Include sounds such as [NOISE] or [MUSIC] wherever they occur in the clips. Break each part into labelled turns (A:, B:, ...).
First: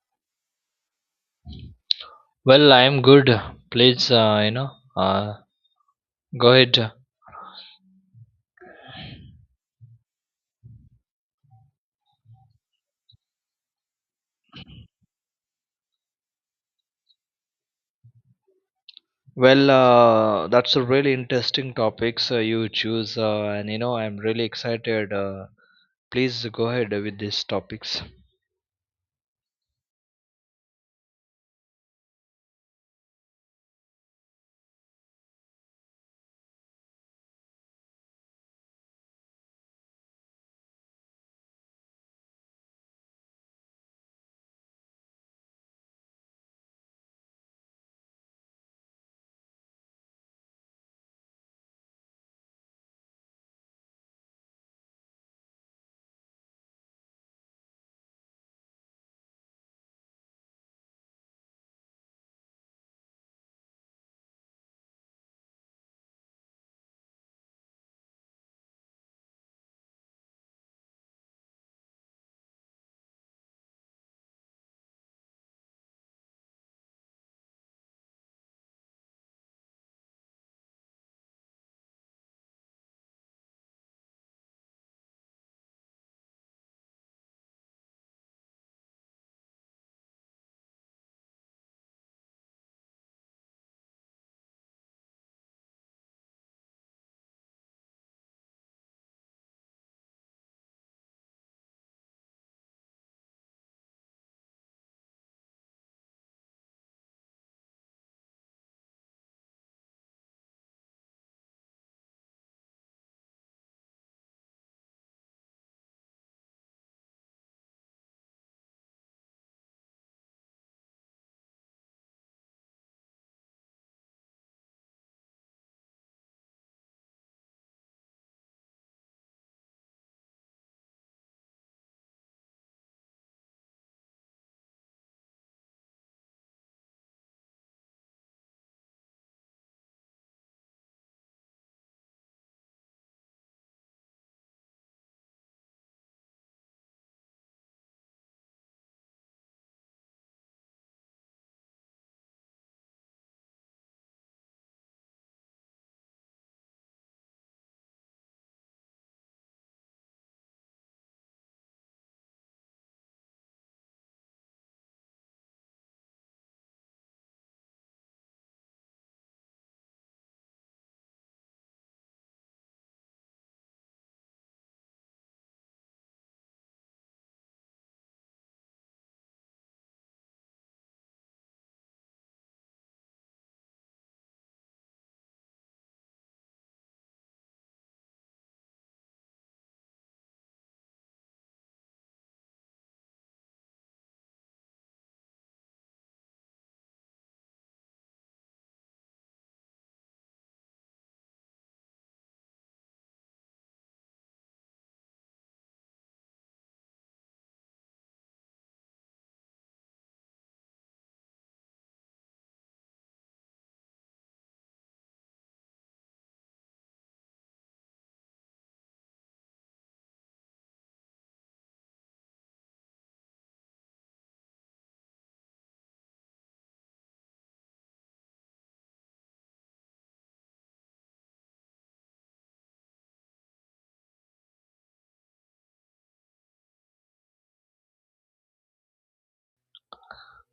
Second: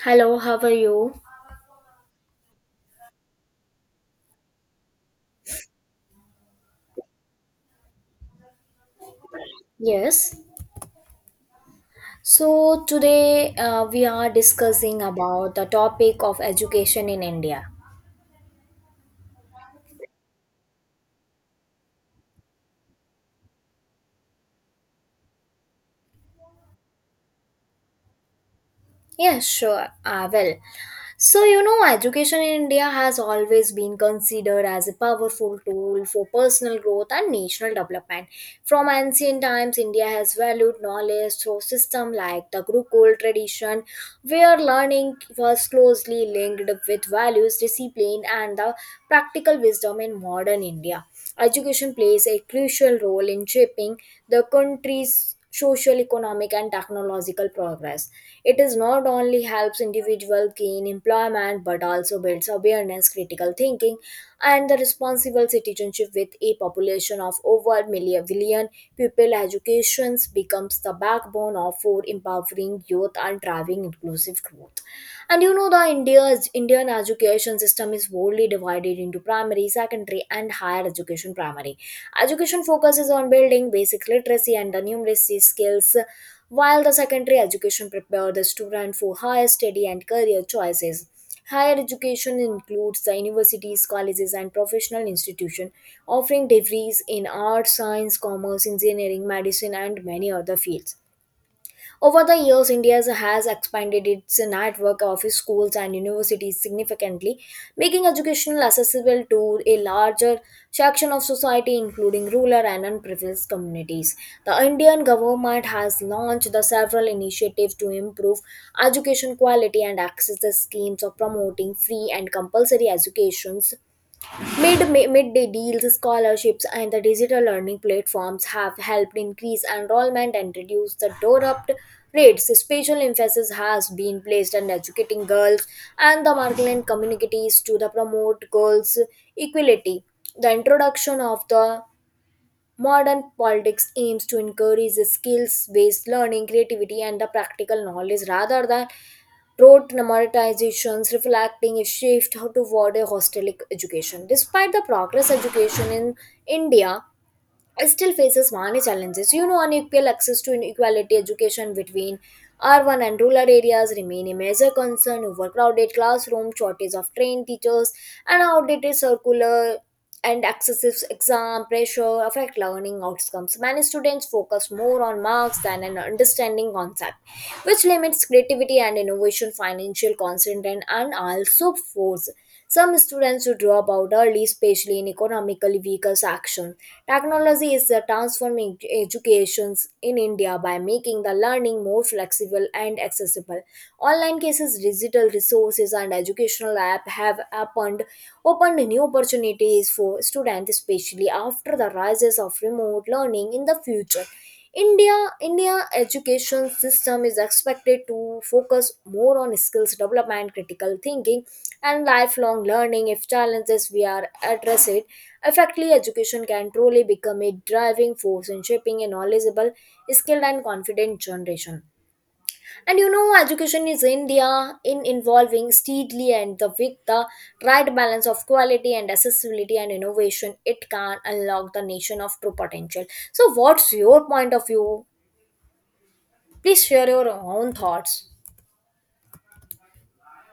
A: Hello, how are you?
B: Well, I'm good. Please, uh, go ahead.
A: Yes. So today, we are discussing about the topic of education in India.
B: Well, that's a really interesting topics you choose, and you know I'm really excited. Please go ahead with these topics.
A: Yeah, sure. Ah, well. So, education in India has always been considered as a powerful tool for personal growth and national development. From ancient times, India has valued knowledge through systems like the Gurukul tradition, where learning was closely linked with values, discipline, and the practical wisdom in modern India. Education plays a crucial role in shaping the country's social, economic, and technological progress. It is not only helps individuals gain employment but also builds awareness, critical thinking, and the responsible citizenship with a population of over million billion people. Education becomes the backbone of for empowering youth and driving inclusive growth. And the India's Indian education system is wholly divided into primary, secondary, and higher education. Primary education focuses on building basic literacy and the numeracy skills, while the secondary education prepares the student for higher study and career choices. Higher education includes the universities, colleges, and professional institutions offering degrees in arts, science, commerce, engineering, medicine, and many other fields. Over the years, India has expanded its network of schools and universities significantly, making education accessible to a larger section of society, including rural and unprivileged communities. The Indian government has launched the several initiatives to improve education quality and access the schemes of promoting free and compulsory educations. Midday deals, scholarships, and the digital learning platforms have helped increase enrollment and reduce the dropout rates. Special emphasis has been placed on educating girls and the marginalized communities to the promote girls' equality. The introduction of the modern politics aims to encourage skills based learning, creativity, and the practical knowledge rather than rote memorizations, reflecting a shift toward a holistic education. Despite the progress education in India, still faces many challenges. Unequal access to inequality education between urban and rural areas remain a major concern. Overcrowded classroom, shortage of trained teachers, and outdated circular and excessive exam pressure affect learning outcomes. Many students focus more on marks than an understanding concept, which limits creativity and innovation, financial constraint, and also force some students to drop out early, especially in economically weaker sections. Technology is transforming education in India by making the learning more flexible and accessible. Online cases, digital resources, and educational apps have opened new opportunities for students, especially after the rises of remote learning in the future. India India education system is expected to focus more on skills development, critical thinking, and lifelong learning. If challenges we are addressed effectively, education can truly become a driving force in shaping a knowledgeable, skilled and confident generation. And education is india in involving steadily, and the with the right balance of quality and accessibility and innovation, it can unlock the nation of true potential. So, what's your point of view? Please share your own thoughts.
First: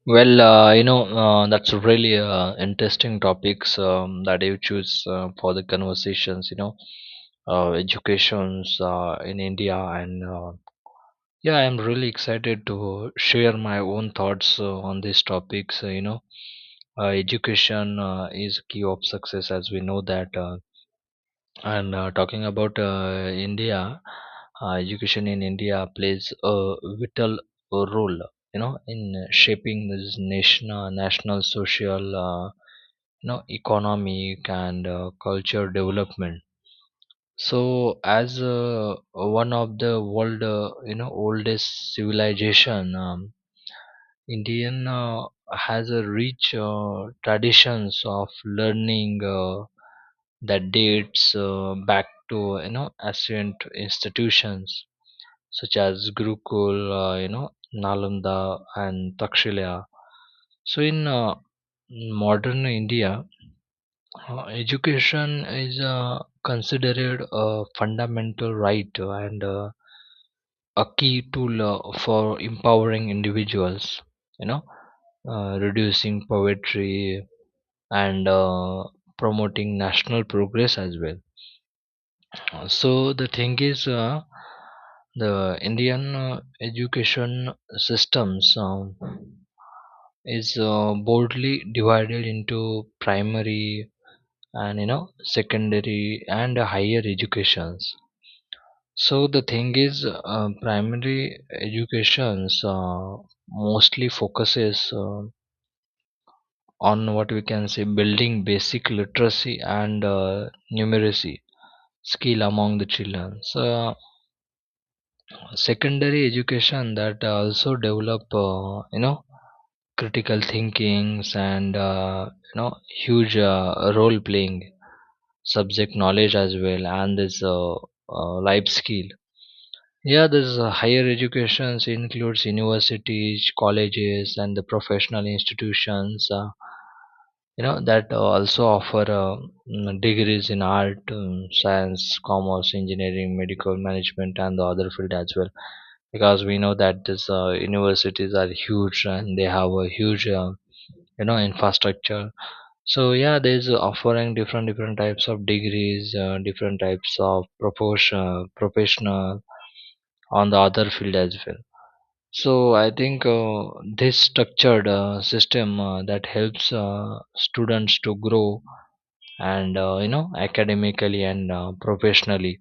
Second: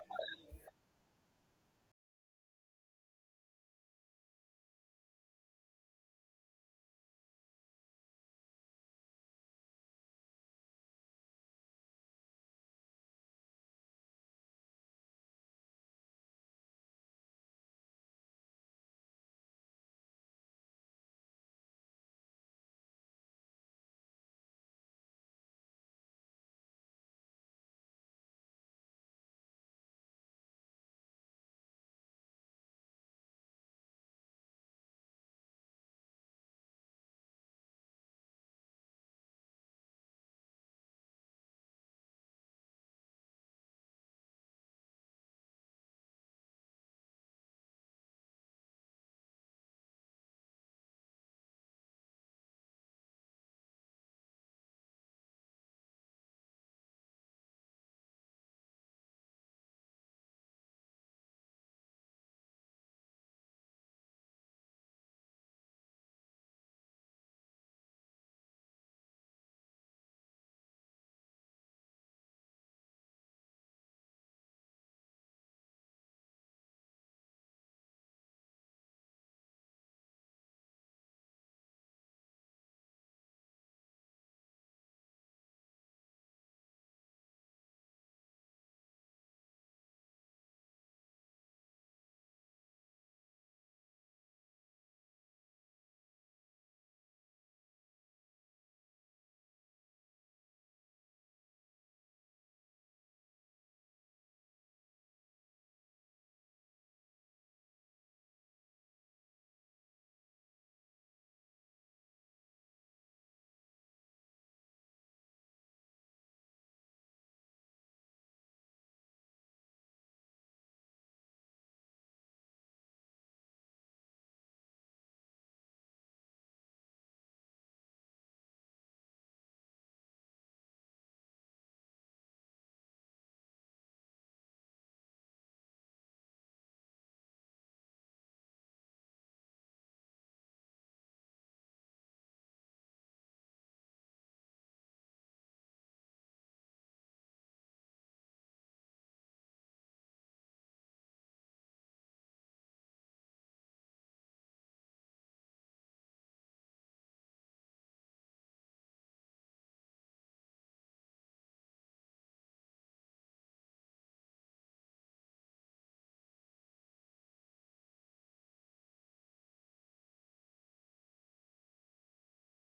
B: Well, that's a really interesting topics that you choose for the conversations. You know, educations in India. And yeah, I'm really excited to share my own thoughts on these topics. Education is key of success, as we know that. And Talking about India, education in India plays a vital role. You know, in shaping this national, social, economic and culture development. So, as one of the world, oldest civilization, Indian has a rich traditions of learning that dates back to you know ancient institutions such as Gurukul, Nalanda and Takshila. So, in modern India, education is considered a fundamental right and a key tool for empowering individuals, you know, reducing poverty and promoting national progress as well. So the thing is, the Indian education systems is broadly divided into primary, and you know secondary and higher educations. So the thing is primary educations mostly focuses on what we can say building basic literacy and numeracy skill among the children. So secondary education that also develop critical thinkings and huge role playing subject knowledge as well, and this life skill. Yeah, this higher educations includes universities, colleges and the professional institutions, that also offer degrees in art, science, commerce, engineering, medical, management and the other field as well, because we know that these universities are huge and they have a huge infrastructure. So yeah, there's offering different different types of degrees, different types of proportion, professional on the other field as well. So I think this structured system that helps students to grow and academically and professionally.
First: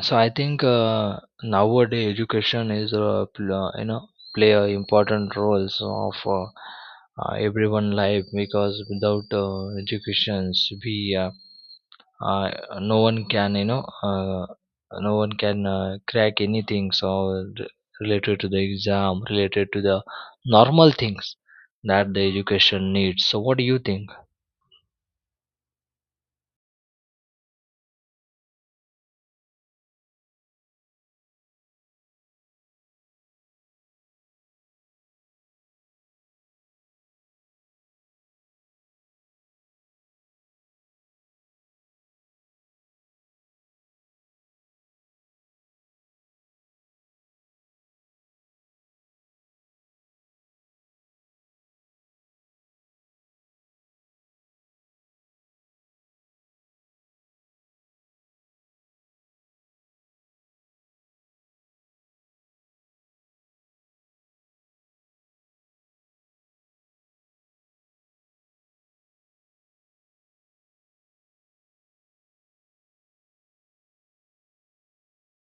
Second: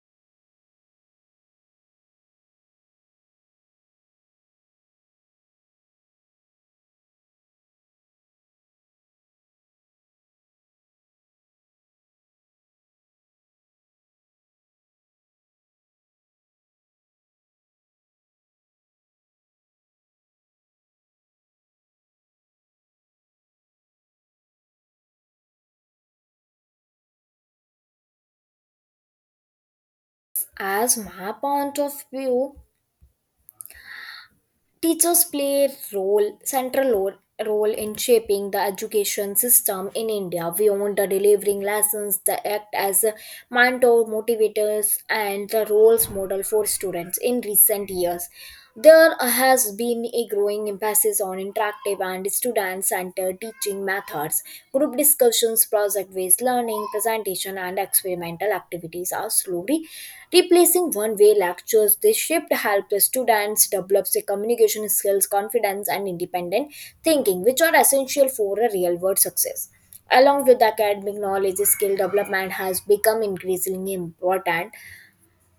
B: So I think nowadays education is play a important roles of everyone life, because without educations we uh, no one can you know uh, no one can crack anything. Related to the exam, related to the normal things that the education needs. So what do you think?
A: As my point of view, teachers play a central role in shaping the education system in India beyond the delivering lessons. They act as a mentor, motivators, and the roles model for students in recent years. There has been a growing emphasis on interactive and student centered teaching methods. Group discussions, project based learning, presentation, and experimental activities are slowly replacing one way lectures. This shift helps the students develop their communication skills, confidence, and independent thinking, which are essential for a real world success. Along with academic knowledge, skill development has become increasingly important.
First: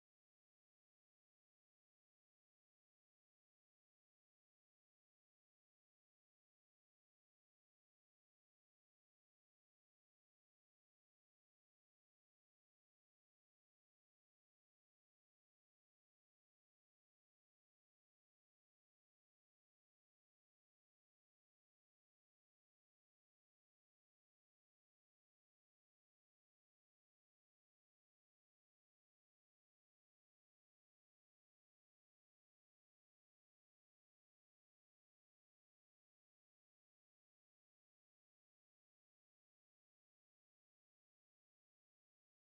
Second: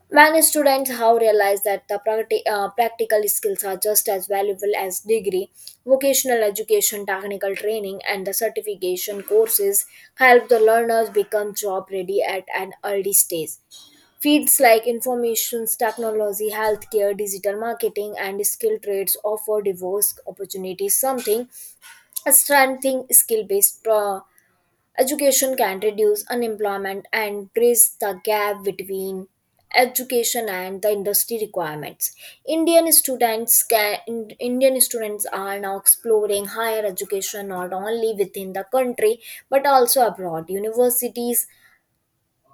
A: Many students have realized that the practical skills are just as valuable as degree. Vocational education, technical training, and the certification courses help the learners become job ready at an early stage. Fields like information technology, healthcare, digital marketing, and skilled trades offer diverse opportunities, something strengthening skill-based education can reduce unemployment and bridge the gap between education and the industry requirements. indian students can Indian students are now exploring higher education not only within the country but also abroad. Universities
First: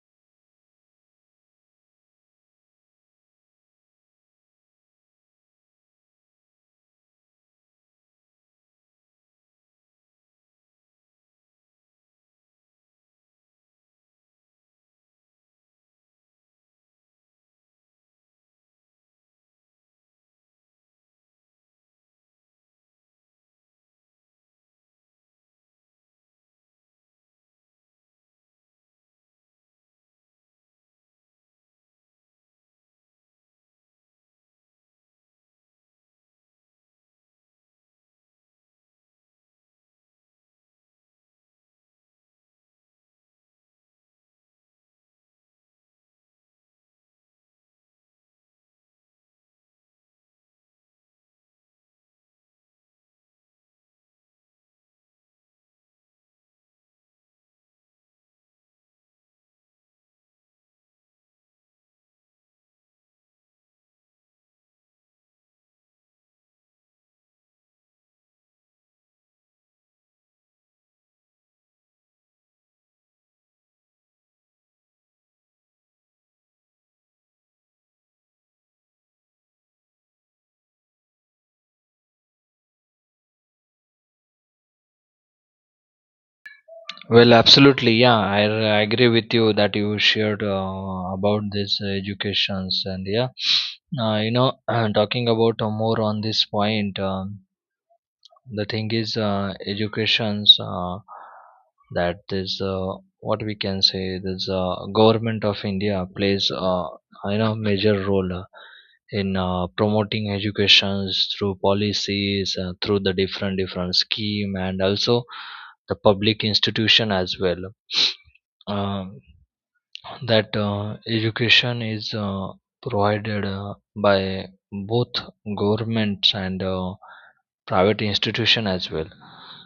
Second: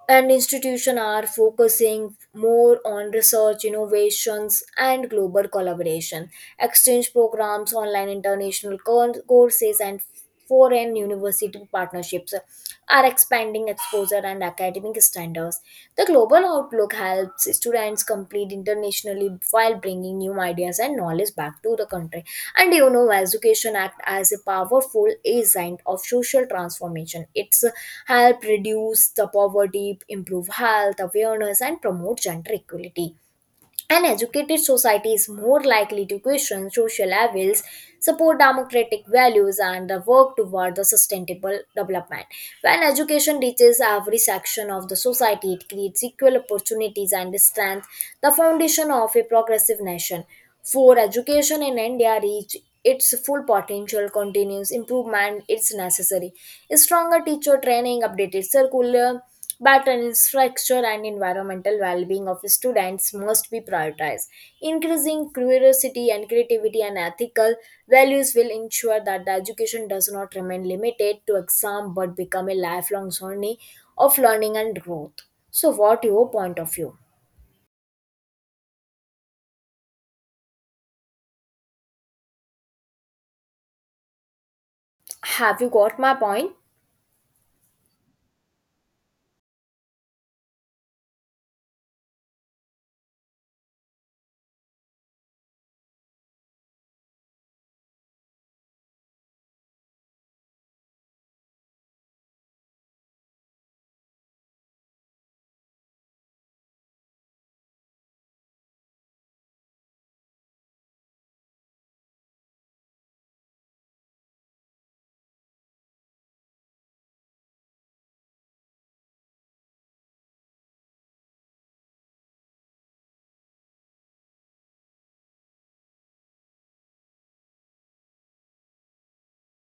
A: and institutions are focusing more on research innovations and global collaboration. Exchange programs, online international courses, and foreign university partnerships are expanding exposure and academic standards. The global outlook helps students complete internationally while bringing new ideas and knowledge back to the country. And education act as a powerful agent of social transformation. It's help reduce the poverty, improve health awareness, and promote gender equality. An educated society is more likely to question social evils, support democratic values, and work toward the sustainable development. When education reaches every section of the society, it creates equal opportunities and strengthens the foundation of a progressive nation. For education in India reach its full potential, continuous improvement is necessary. Stronger teacher training, updated curriculum but an infrastructure and environmental well-being of students must be prioritized. Increasing curiosity and creativity and ethical values will ensure that the education does not remain limited to exam but become a lifelong journey of learning and growth. So, what your point of view? Have you got my point?
B: Well, absolutely, yeah, agree with you that you shared about this educations. And yeah uh, you know [CLEARS THROAT] talking about more on this point. The thing is educations that is what we can say this government of India plays major role in promoting educations through policies through the different different scheme, and also the public institution as well. [SNIFFS] Um that education is provided by both governments and private institution as well.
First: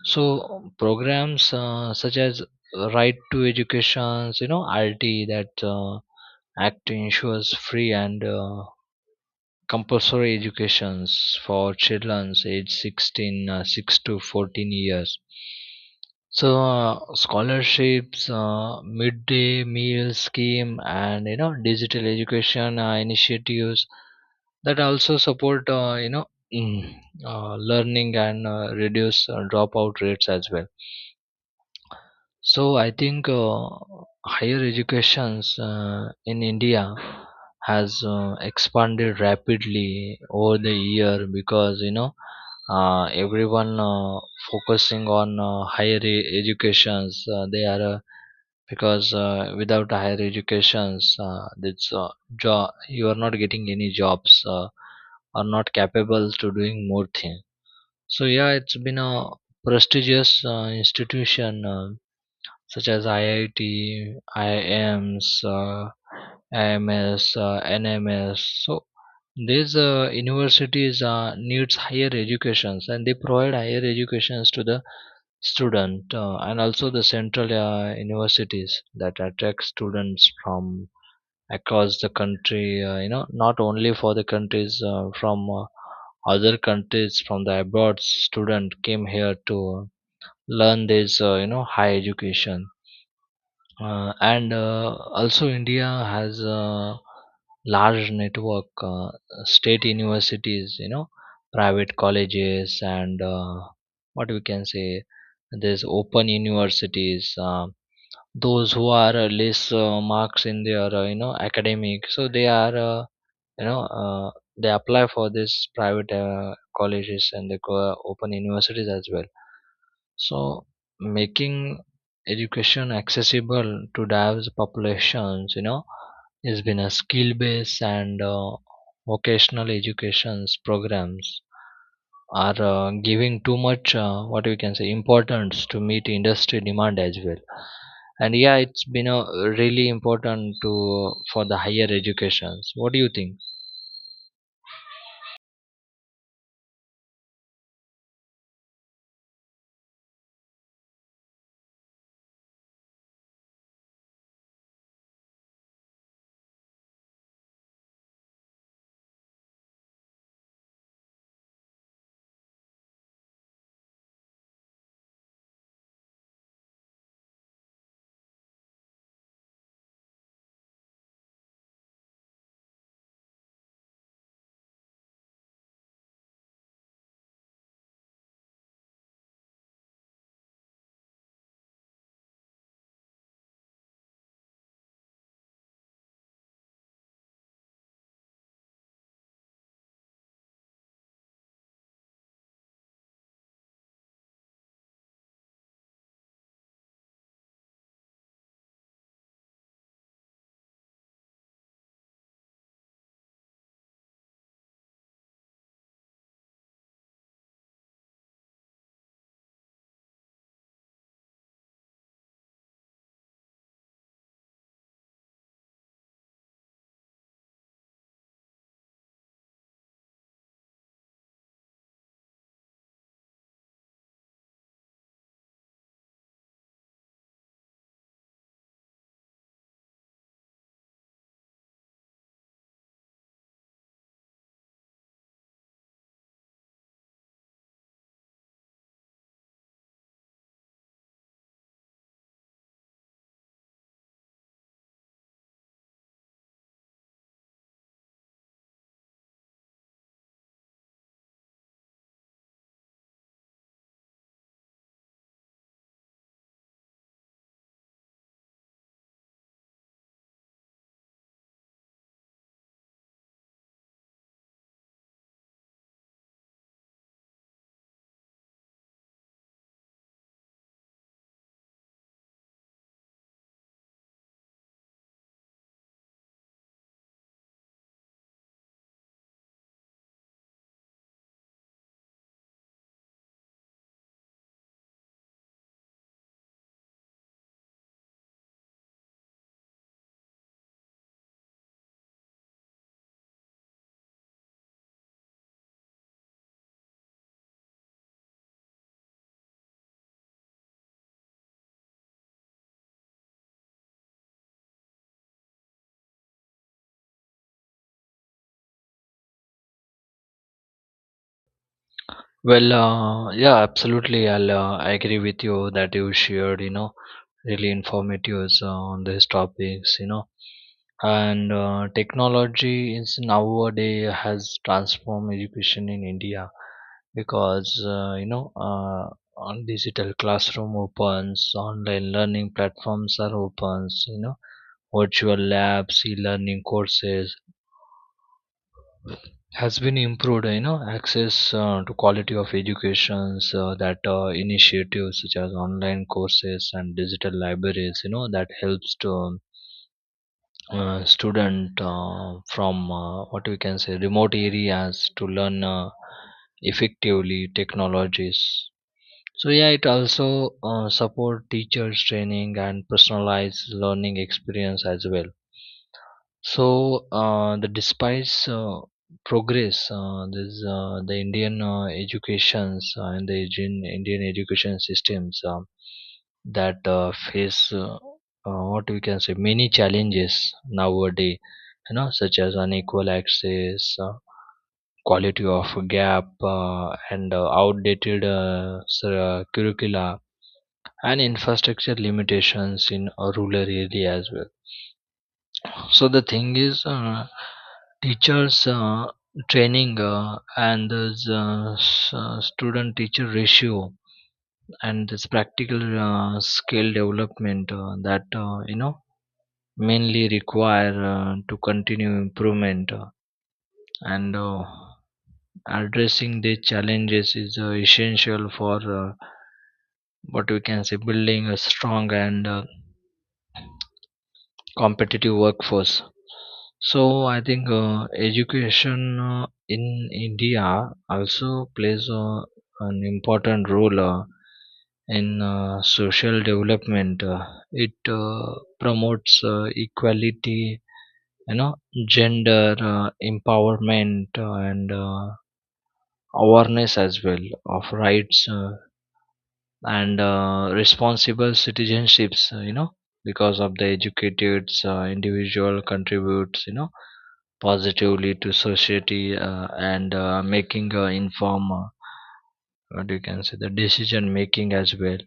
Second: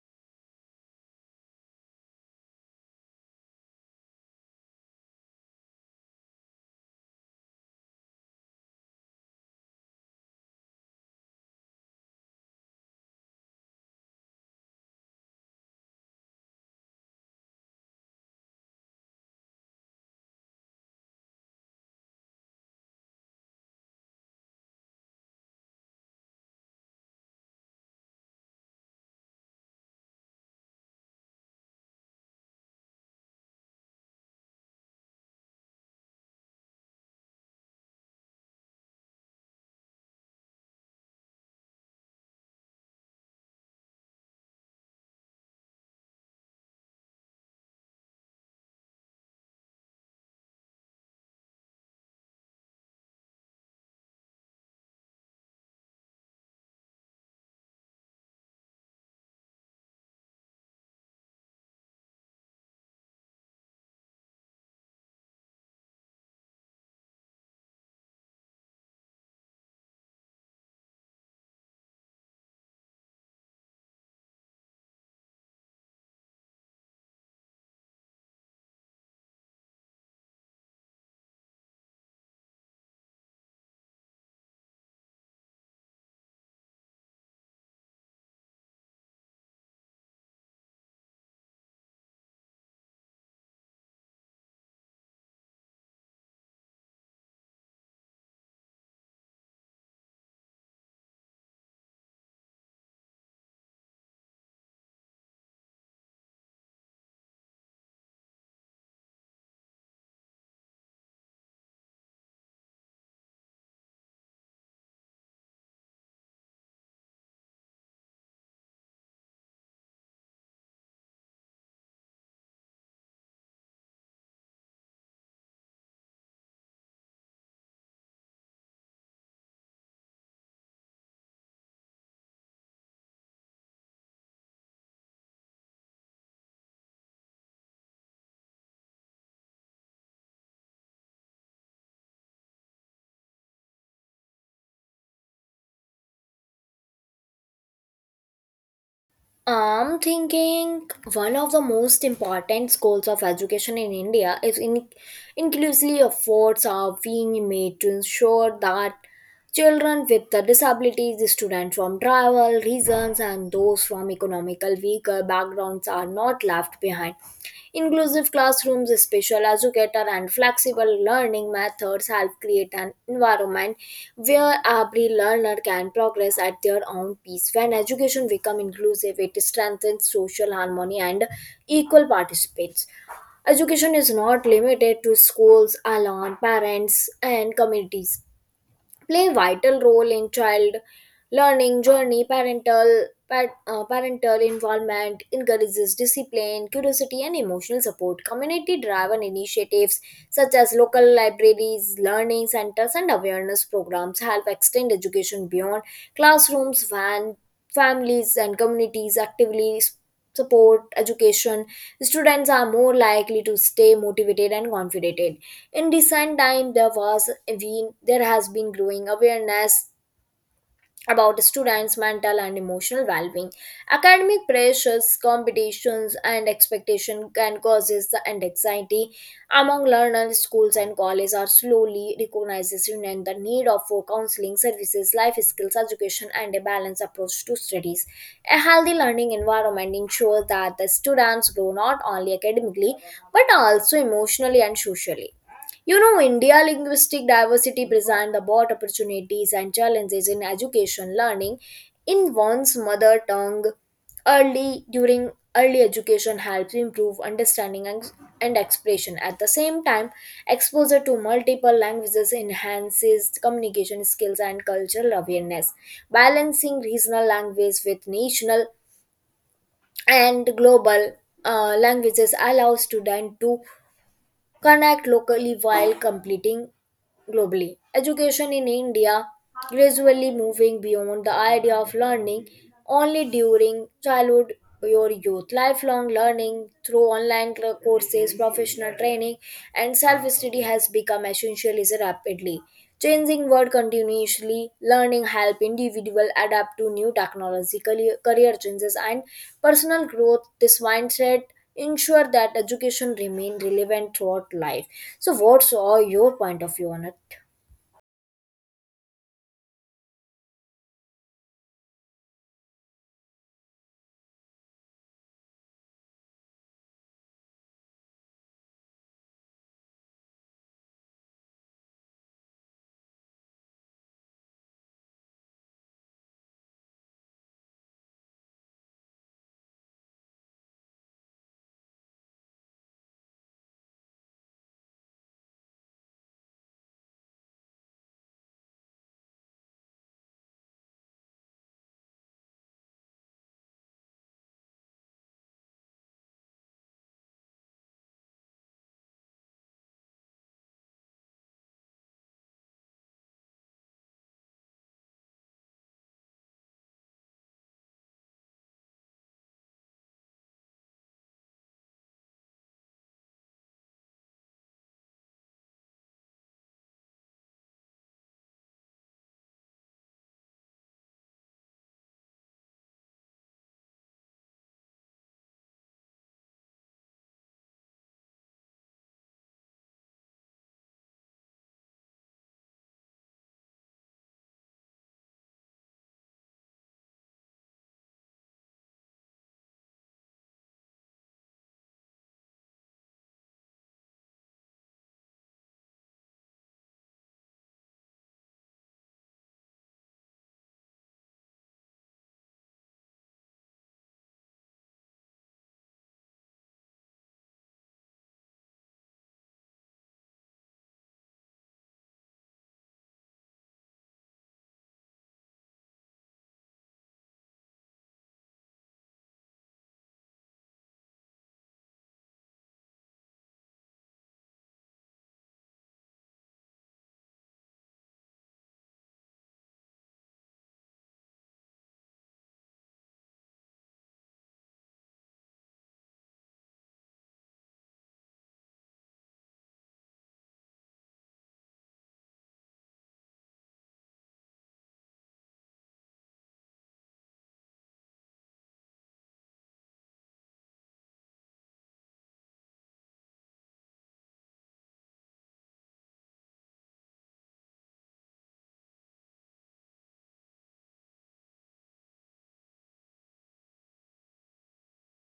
B: So programs such as right to educations, you know, RT, that act ensures free and compulsory educations for children aged 16 6 to 14 years. So scholarships, midday meal scheme, and you know digital education initiatives that also support mm, learning and reduce dropout rates as well. So I think higher educations in India has expanded rapidly over the year, because you know everyone focusing on educations. They are Because without higher educations it's jo- you are not getting any jobs, are not capable to doing more thing. So yeah, it's been a prestigious institution, such as IIT, IIMs, IMS, NMS. So these universities needs higher educations, and they provide higher educations to the student, and also the central universities that attract students from across the country, not only for the countries, from other countries, from the abroad student came here to learn this high education. And Also India has a large network state universities, you know, private colleges, and what we can say there's open universities, those who are less marks in their academic, so they are you know uh, they apply for this private colleges, and they go open universities as well. So making education accessible to diverse populations, you know, has been a skill based and vocational educations programs are giving too much what we can say importance to meet industry demand as well. And yeah, it's been a really important to for the higher educations. What do you think?
A: I'm thinking. One of the most important goals of education in India is in inclusively. Efforts are being made to ensure that children with the disabilities, students from tribal regions, and those from economical weaker backgrounds are not left behind. Inclusive classrooms, special educator, and flexible learning methods help create an environment where every learner can progress at their own pace. When education becomes inclusive, it strengthens social harmony and equal participants. Education is not limited to schools alone. Parents, and communities play vital role in child learning journey. Parental involvement encourages discipline, curiosity, and emotional support. Community driven initiatives such as local libraries, learning centers, and awareness programs help extend education beyond classrooms. When families and communities actively support education, students are more likely to stay motivated and confident. In recent time, there has been growing awareness about students' mental and emotional well-being. Academic pressures, competitions, and expectation can causes the and anxiety among learners. Schools and colleges are slowly recognizing and the need of for counseling services, life skills education, and a balanced approach to studies. A healthy learning environment ensures that the students grow not only academically but also emotionally and socially. India linguistic diversity presents about opportunities and challenges in education. Learning in one's mother tongue early during early education helps improve understanding, and expression. At the same time, exposure to multiple languages enhances communication skills and cultural awareness. Balancing regional language with national and global languages allows students to connect locally while completing globally. Education in India gradually moving beyond the idea of learning only during childhood or youth. Lifelong learning through online courses, professional training, and self study has become essential is rapidly. Changing world continuously, learning help individual adapt to new technological career changes and personal growth. This mindset ensure that education remain relevant throughout life. So what's all your point of view on it?
B: Well, yeah, absolutely, I agree with you that you shared you know really informative on these topics. You know and Technology is nowadays has transformed education in India, because on digital classroom opens, online learning platforms are opens, you know, virtual labs, e-learning courses has been improved, you know, access to quality of educations. That Initiatives such as online courses and digital libraries, you know, that helps to student from what we can say remote areas to learn effectively technologies. So yeah, it also support teachers training and personalized learning experience as well. So the despite progress, this the Indian educations and the Indian education systems that face what we can say many challenges nowadays. You know, such as unequal access, quality of gap, and outdated curricula, and infrastructure limitations in rural areas as well. So the thing is, teachers training, and this student-teacher ratio, and this practical skill development that you know mainly require to continue improvement, and addressing the challenges is essential for what we can say building a strong and competitive workforce. So I think education in India also plays an important role in social development. It promotes equality, you know, gender empowerment, and awareness as well of rights. And responsible citizenships, because of the educated individual contributes, you know, positively to society, and making inform what you can say the decision making as well.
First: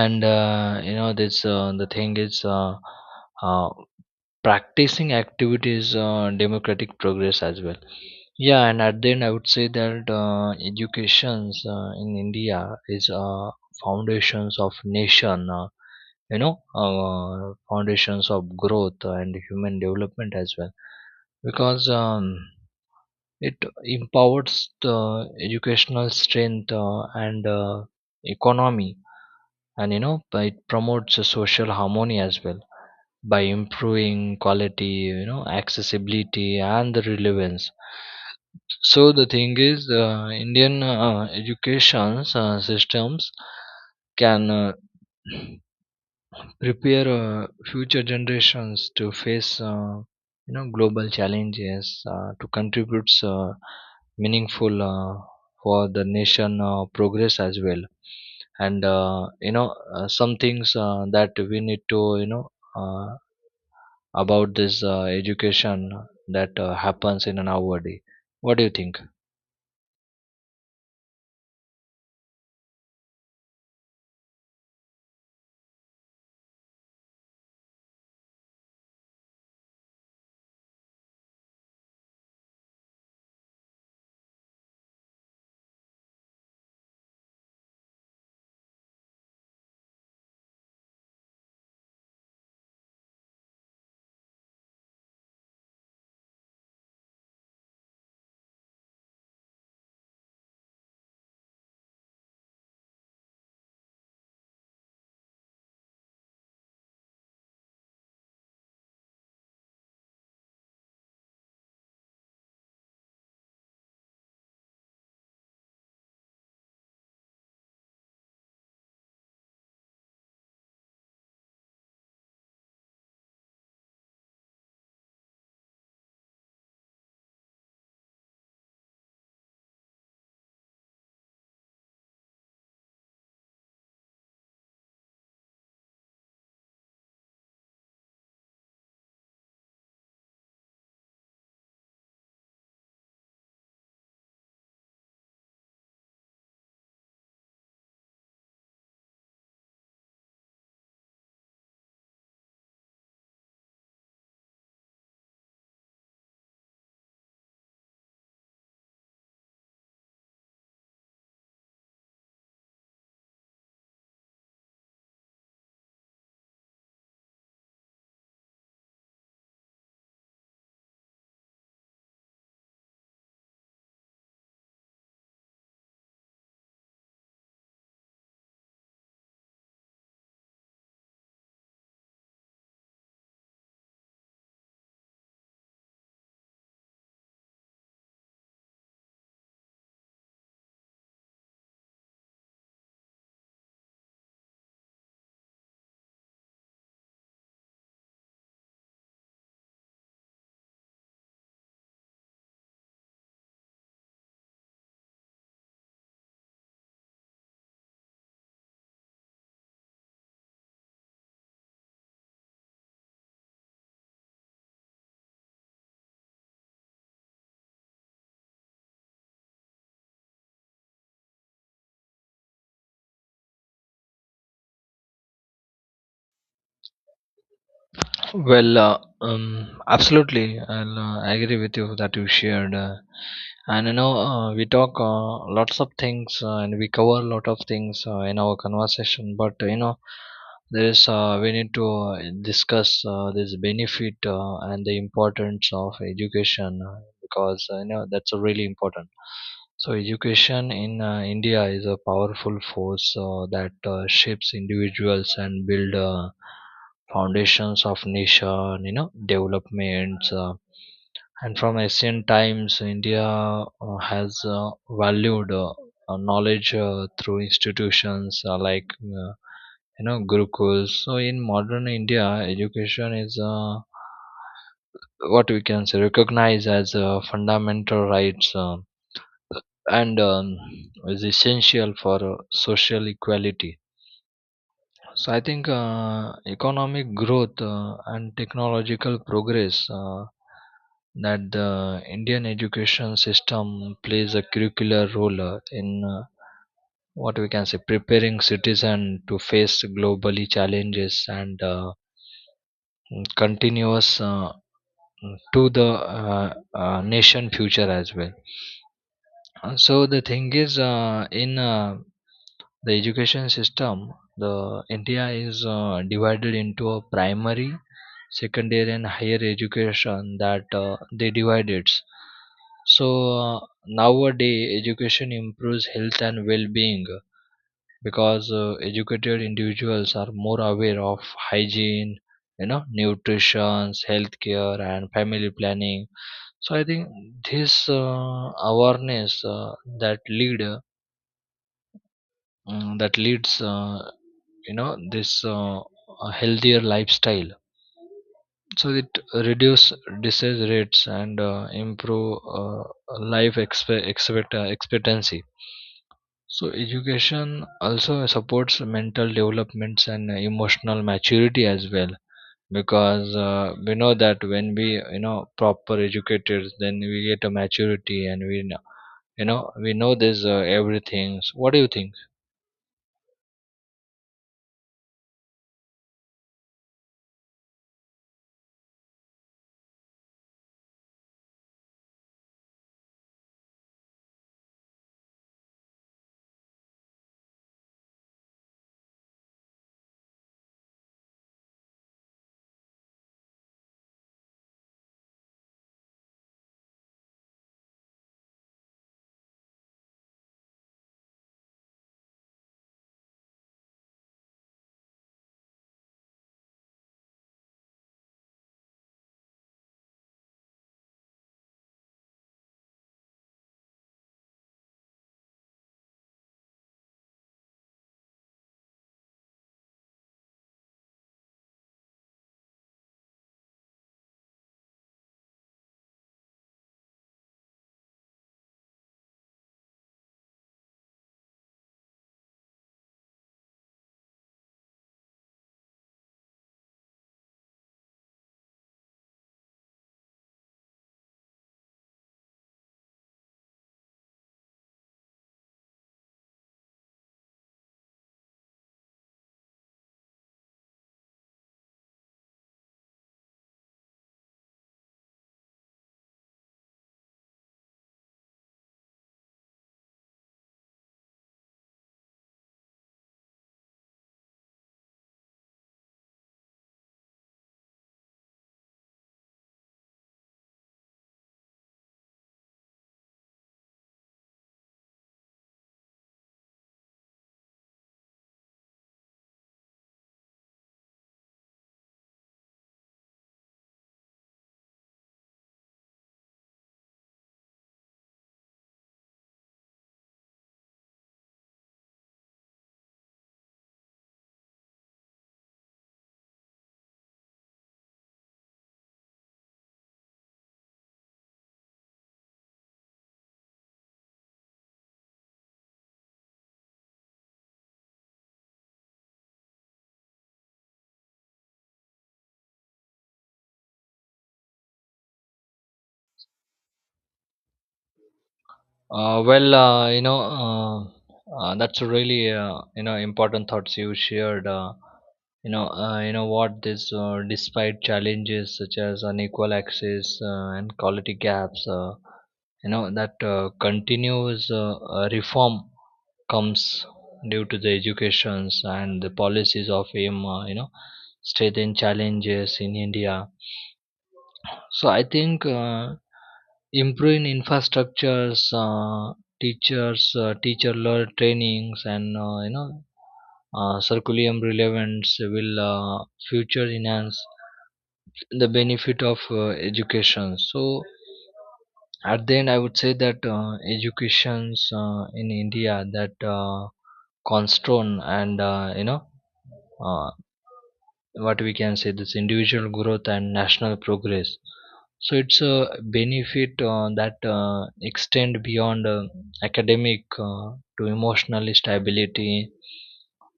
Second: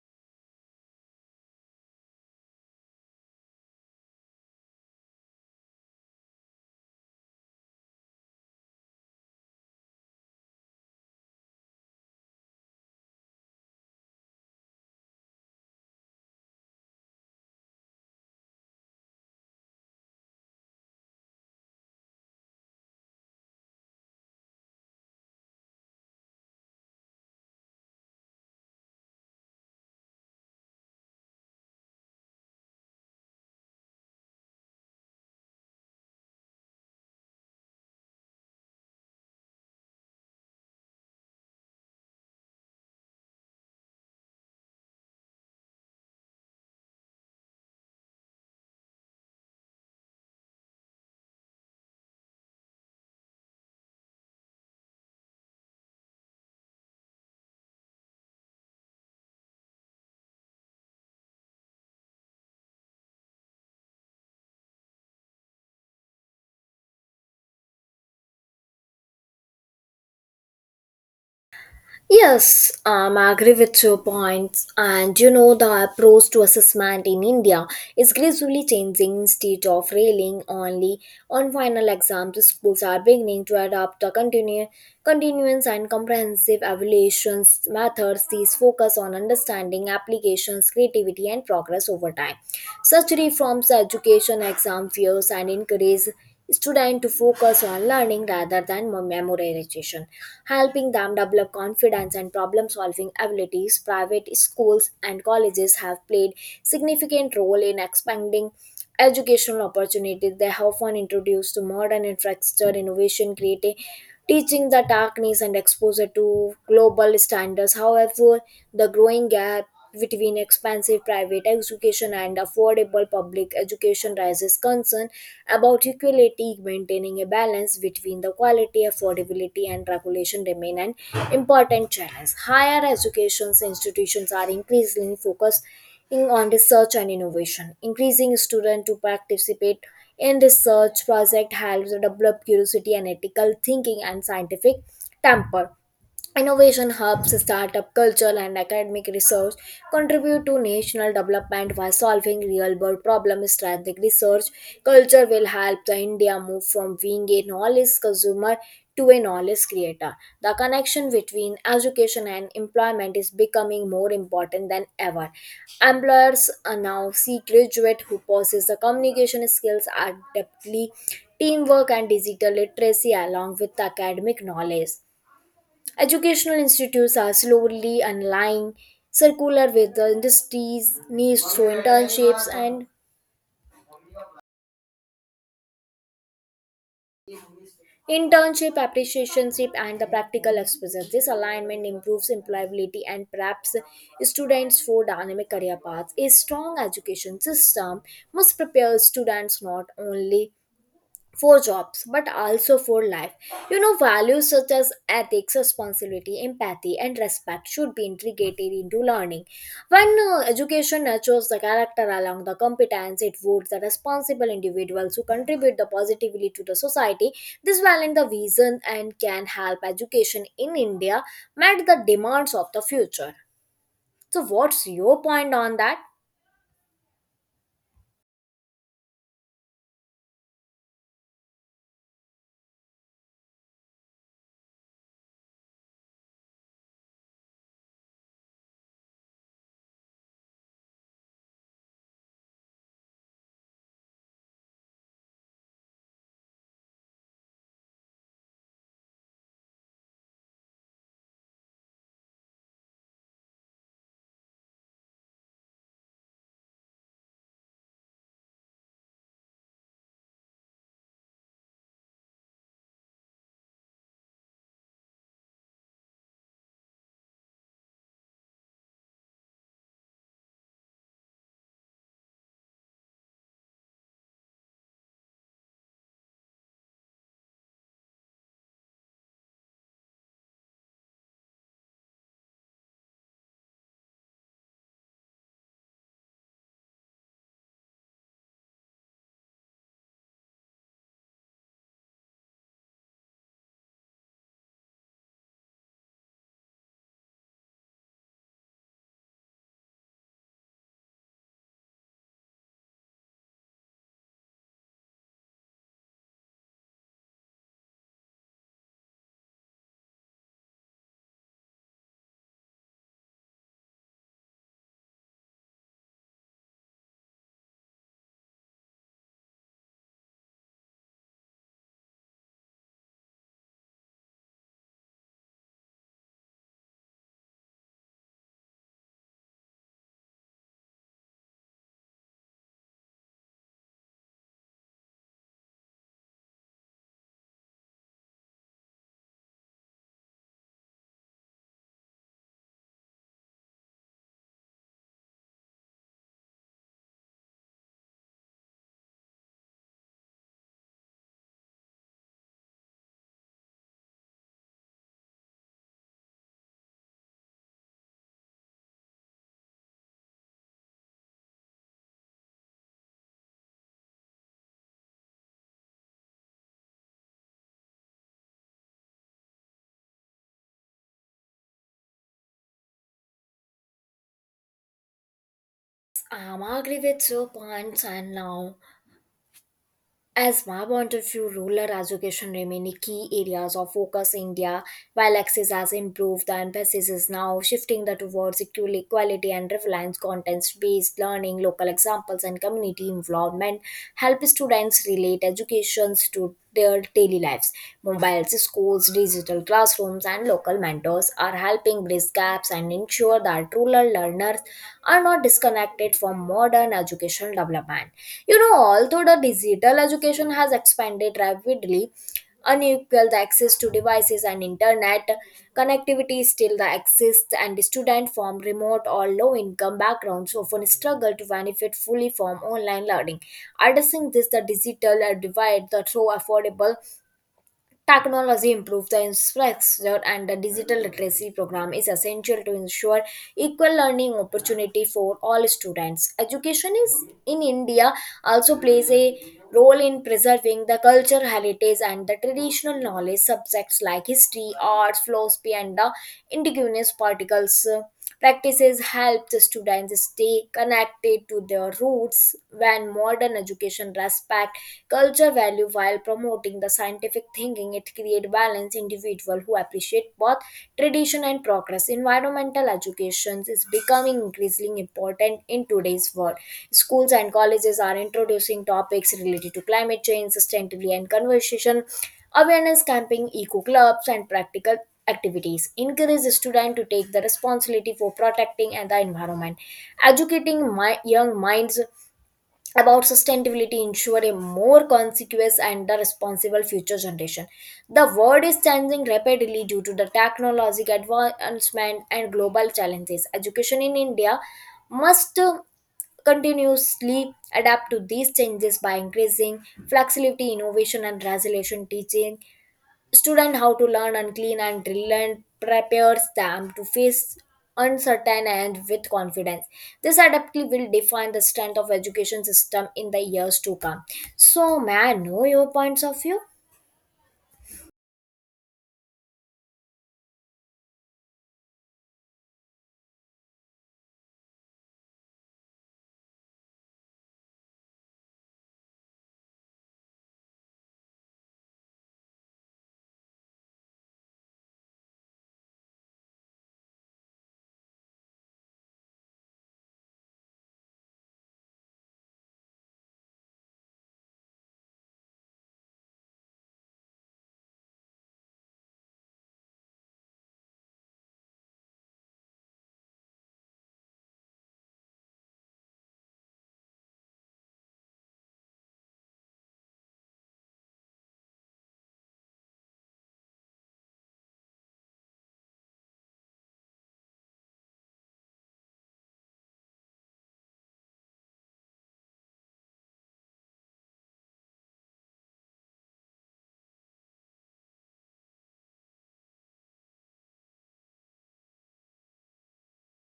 B: And uh, you know this uh, the thing is uh, practicing activities democratic progress as well. Yeah, and at the end, I would say that educations in India is foundations of nation. Foundations of growth and human development as well, because it empowers the educational strength and economy, and you know, it promotes a social harmony as well, by improving quality, you know, accessibility and the relevance. So the thing is, Indian education systems can [CLEARS THROAT] prepare future generations to face, global challenges to contribute meaningful for the nation progress as well. And some things that we need to, uh, about this education that happens in an hour day. What do you think?
A: Yes, I agree with your points. And the approach to assessment in India is gradually changing. Instead of railing only on final exams, schools are beginning to adopt a continuance and comprehensive evaluations methods. These focus on understanding applications, creativity, and progress over time. Such reforms education exam fears and encourage students to focus on learning rather than memorization, helping them develop confidence and problem solving abilities. Private schools and colleges have played significant role in expanding educational opportunities. They have often introduced to modern infrastructure innovation, creating teaching the darkness and exposure to global standards. However, the growing gap between expensive private education and affordable public education raises concern about equality. Maintaining a balance between the quality, affordability, and regulation remain an important challenge. Higher education institutions are increasingly focused on research and innovation. Increasing students to participate in research project helps develop curiosity and ethical thinking and scientific temper. Innovation hubs, startup culture, and academic research contribute to national development by solving real world problems. Strategic research culture will help the India move from being a knowledge consumer to a knowledge creator. The connection between education and employment is becoming more important than ever. Employers are now seek graduate who possess the communication skills adeptly, teamwork, and digital literacy along with academic knowledge. Educational institutes are slowly aligning circular with the industries needs through internships and internship apprenticeship and the practical exposure. This alignment improves employability and preps students for dynamic career paths. A strong education system must prepare students not only for jobs but also for life. Values such as ethics, responsibility, empathy and respect should be integrated into learning. When education nurtures the character along the competence, it would the responsible individuals who contribute the positively to the society. This balance the vision and can help education in India meet the demands of the future. So what's your point on that?
B: Well, absolutely, I agree with you that you shared, and you know we talk lots of things and we cover a lot of things in our conversation. But you know, there is we need to discuss this benefit and the importance of education, because you know that's really important. So education in India is a powerful force that shapes individuals and build. Foundations of nation, you know, developments, and from ancient times India has valued knowledge through institutions like uh, Gurukuls. So in modern India, education is what we can say recognized as a fundamental rights, and is essential for social equality. So I think economic growth and technological progress that the Indian education system plays a curricular role in what we can say preparing citizen to face globally challenges and continuous to the nation future as well. So the thing is in the education system, the India is divided into a primary, secondary and higher education that they divide it. So uh, nowadays education improves health and well-being, because educated individuals are more aware of hygiene, you know, nutrition, healthcare and family planning. So I think this uh, awareness that lead uh, that leads, you know this a healthier lifestyle. So it reduce disease rates and improve expectancy. So education also supports mental developments and emotional maturity as well, because we know that when we proper educated, then we get a maturity, and we know, you know, we know this everything. So what do you think?
A: I'm agree with your points, and now, as my point of view, rural education remain a key areas of focus in India. While access has improved, the emphasis is now shifting the towards equality and reliance content-based learning, local examples, and community involvement help students relate educations to their daily lives. Mobiles, schools, digital classrooms, and local mentors are helping bridge gaps and ensure that rural learners are not disconnected from modern educational development. Although the digital education has expanded rapidly, unequal access to devices and internet connectivity still the exists. And students from remote or low income backgrounds often struggle to benefit fully from online learning. Addressing this the digital divide the through affordable technology improves the infrastructure, and the digital literacy program is essential to ensure equal learning opportunity for all students. Education is in India also plays a role in preserving the cultural heritage and the traditional knowledge. Subjects like history, arts, philosophy and the indigenous particles, practices help the students stay connected to their roots. When modern education respect culture value while promoting the scientific thinking, it create balance individual who appreciate both tradition and progress. Environmental education is becoming increasingly important in today's world. Schools and colleges are introducing topics related to climate change, sustainability, and conversation. Awareness camping, eco clubs, and practical activities encourage the student to take the responsibility for protecting and the environment. Educating my young minds about sustainability ensure a more conscious and the responsible future generation. The world is changing rapidly due to the technological advancement and global challenges. Education in India must continuously adapt to these changes by increasing flexibility, innovation, and resolution. Teaching student how to learn and clean and drill and prepares them to face uncertain and with confidence. This adaptability will define the strength of education system in the years to come. So may I know your points of view?
B: Well, that's a really important thoughts you shared. You know what, this despite challenges such as unequal access and quality gaps, you know that continuous reform comes due to the educations and the policies of aim. You know, strengthen challenges in India. So I think improving infrastructures, teacher trainings, and curriculum relevance will future enhance the benefit of education. So at the end, I would say that educations in India that constraint and Uh, what we can say this individual growth and national progress. So it's a benefit that extend beyond academic to emotional stability,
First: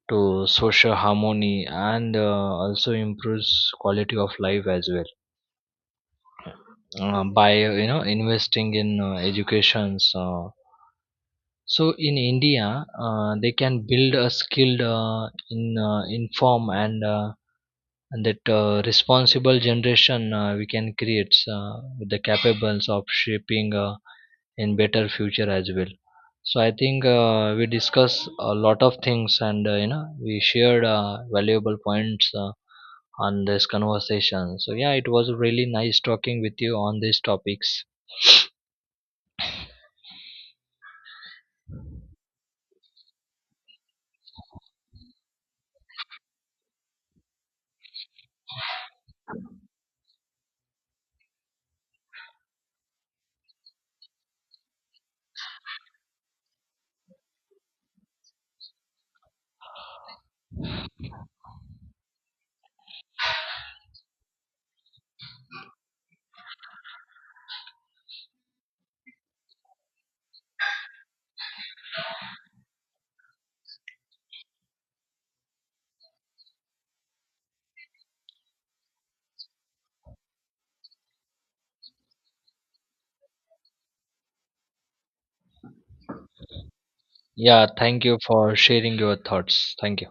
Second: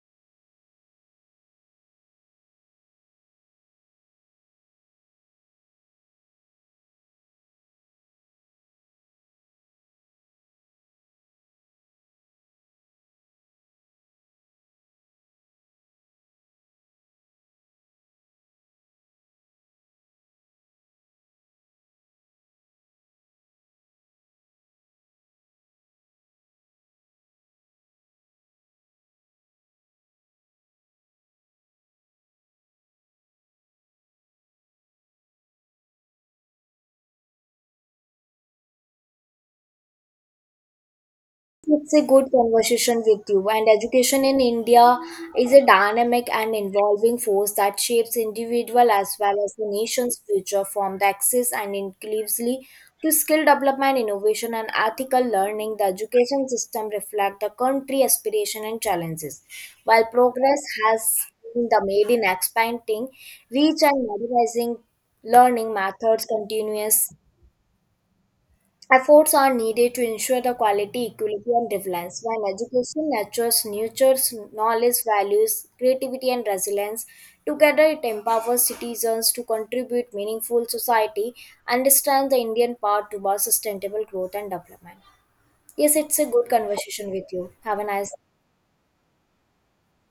B: to social harmony, and also improves quality of life as well, by you know investing in educations. So in India they can build a skilled in inform and that responsible generation we can create with the capables of shaping in better future as well. So I think we discuss a lot of things, and we shared valuable points on this conversation. So yeah, it was really nice talking with you on these topics.
A: It's a good conversation with you, and education in India is a dynamic and evolving force that shapes individual as well as the nation's future from the access and inclusively to skill development, innovation, and ethical learning. The education system reflects the country aspiration and challenges. While progress has been the made in expanding reach and modernizing learning methods, continuous efforts are needed to ensure the quality, equality, and relevance. While education nurtures knowledge, values, creativity, and resilience, together it empowers citizens to contribute meaningful society, understand the Indian path towards sustainable growth and development. Yes, it's a good conversation with you.
B: Yeah,
A: Have a
B: thank
A: nice
B: you for sharing your thoughts. Thank you.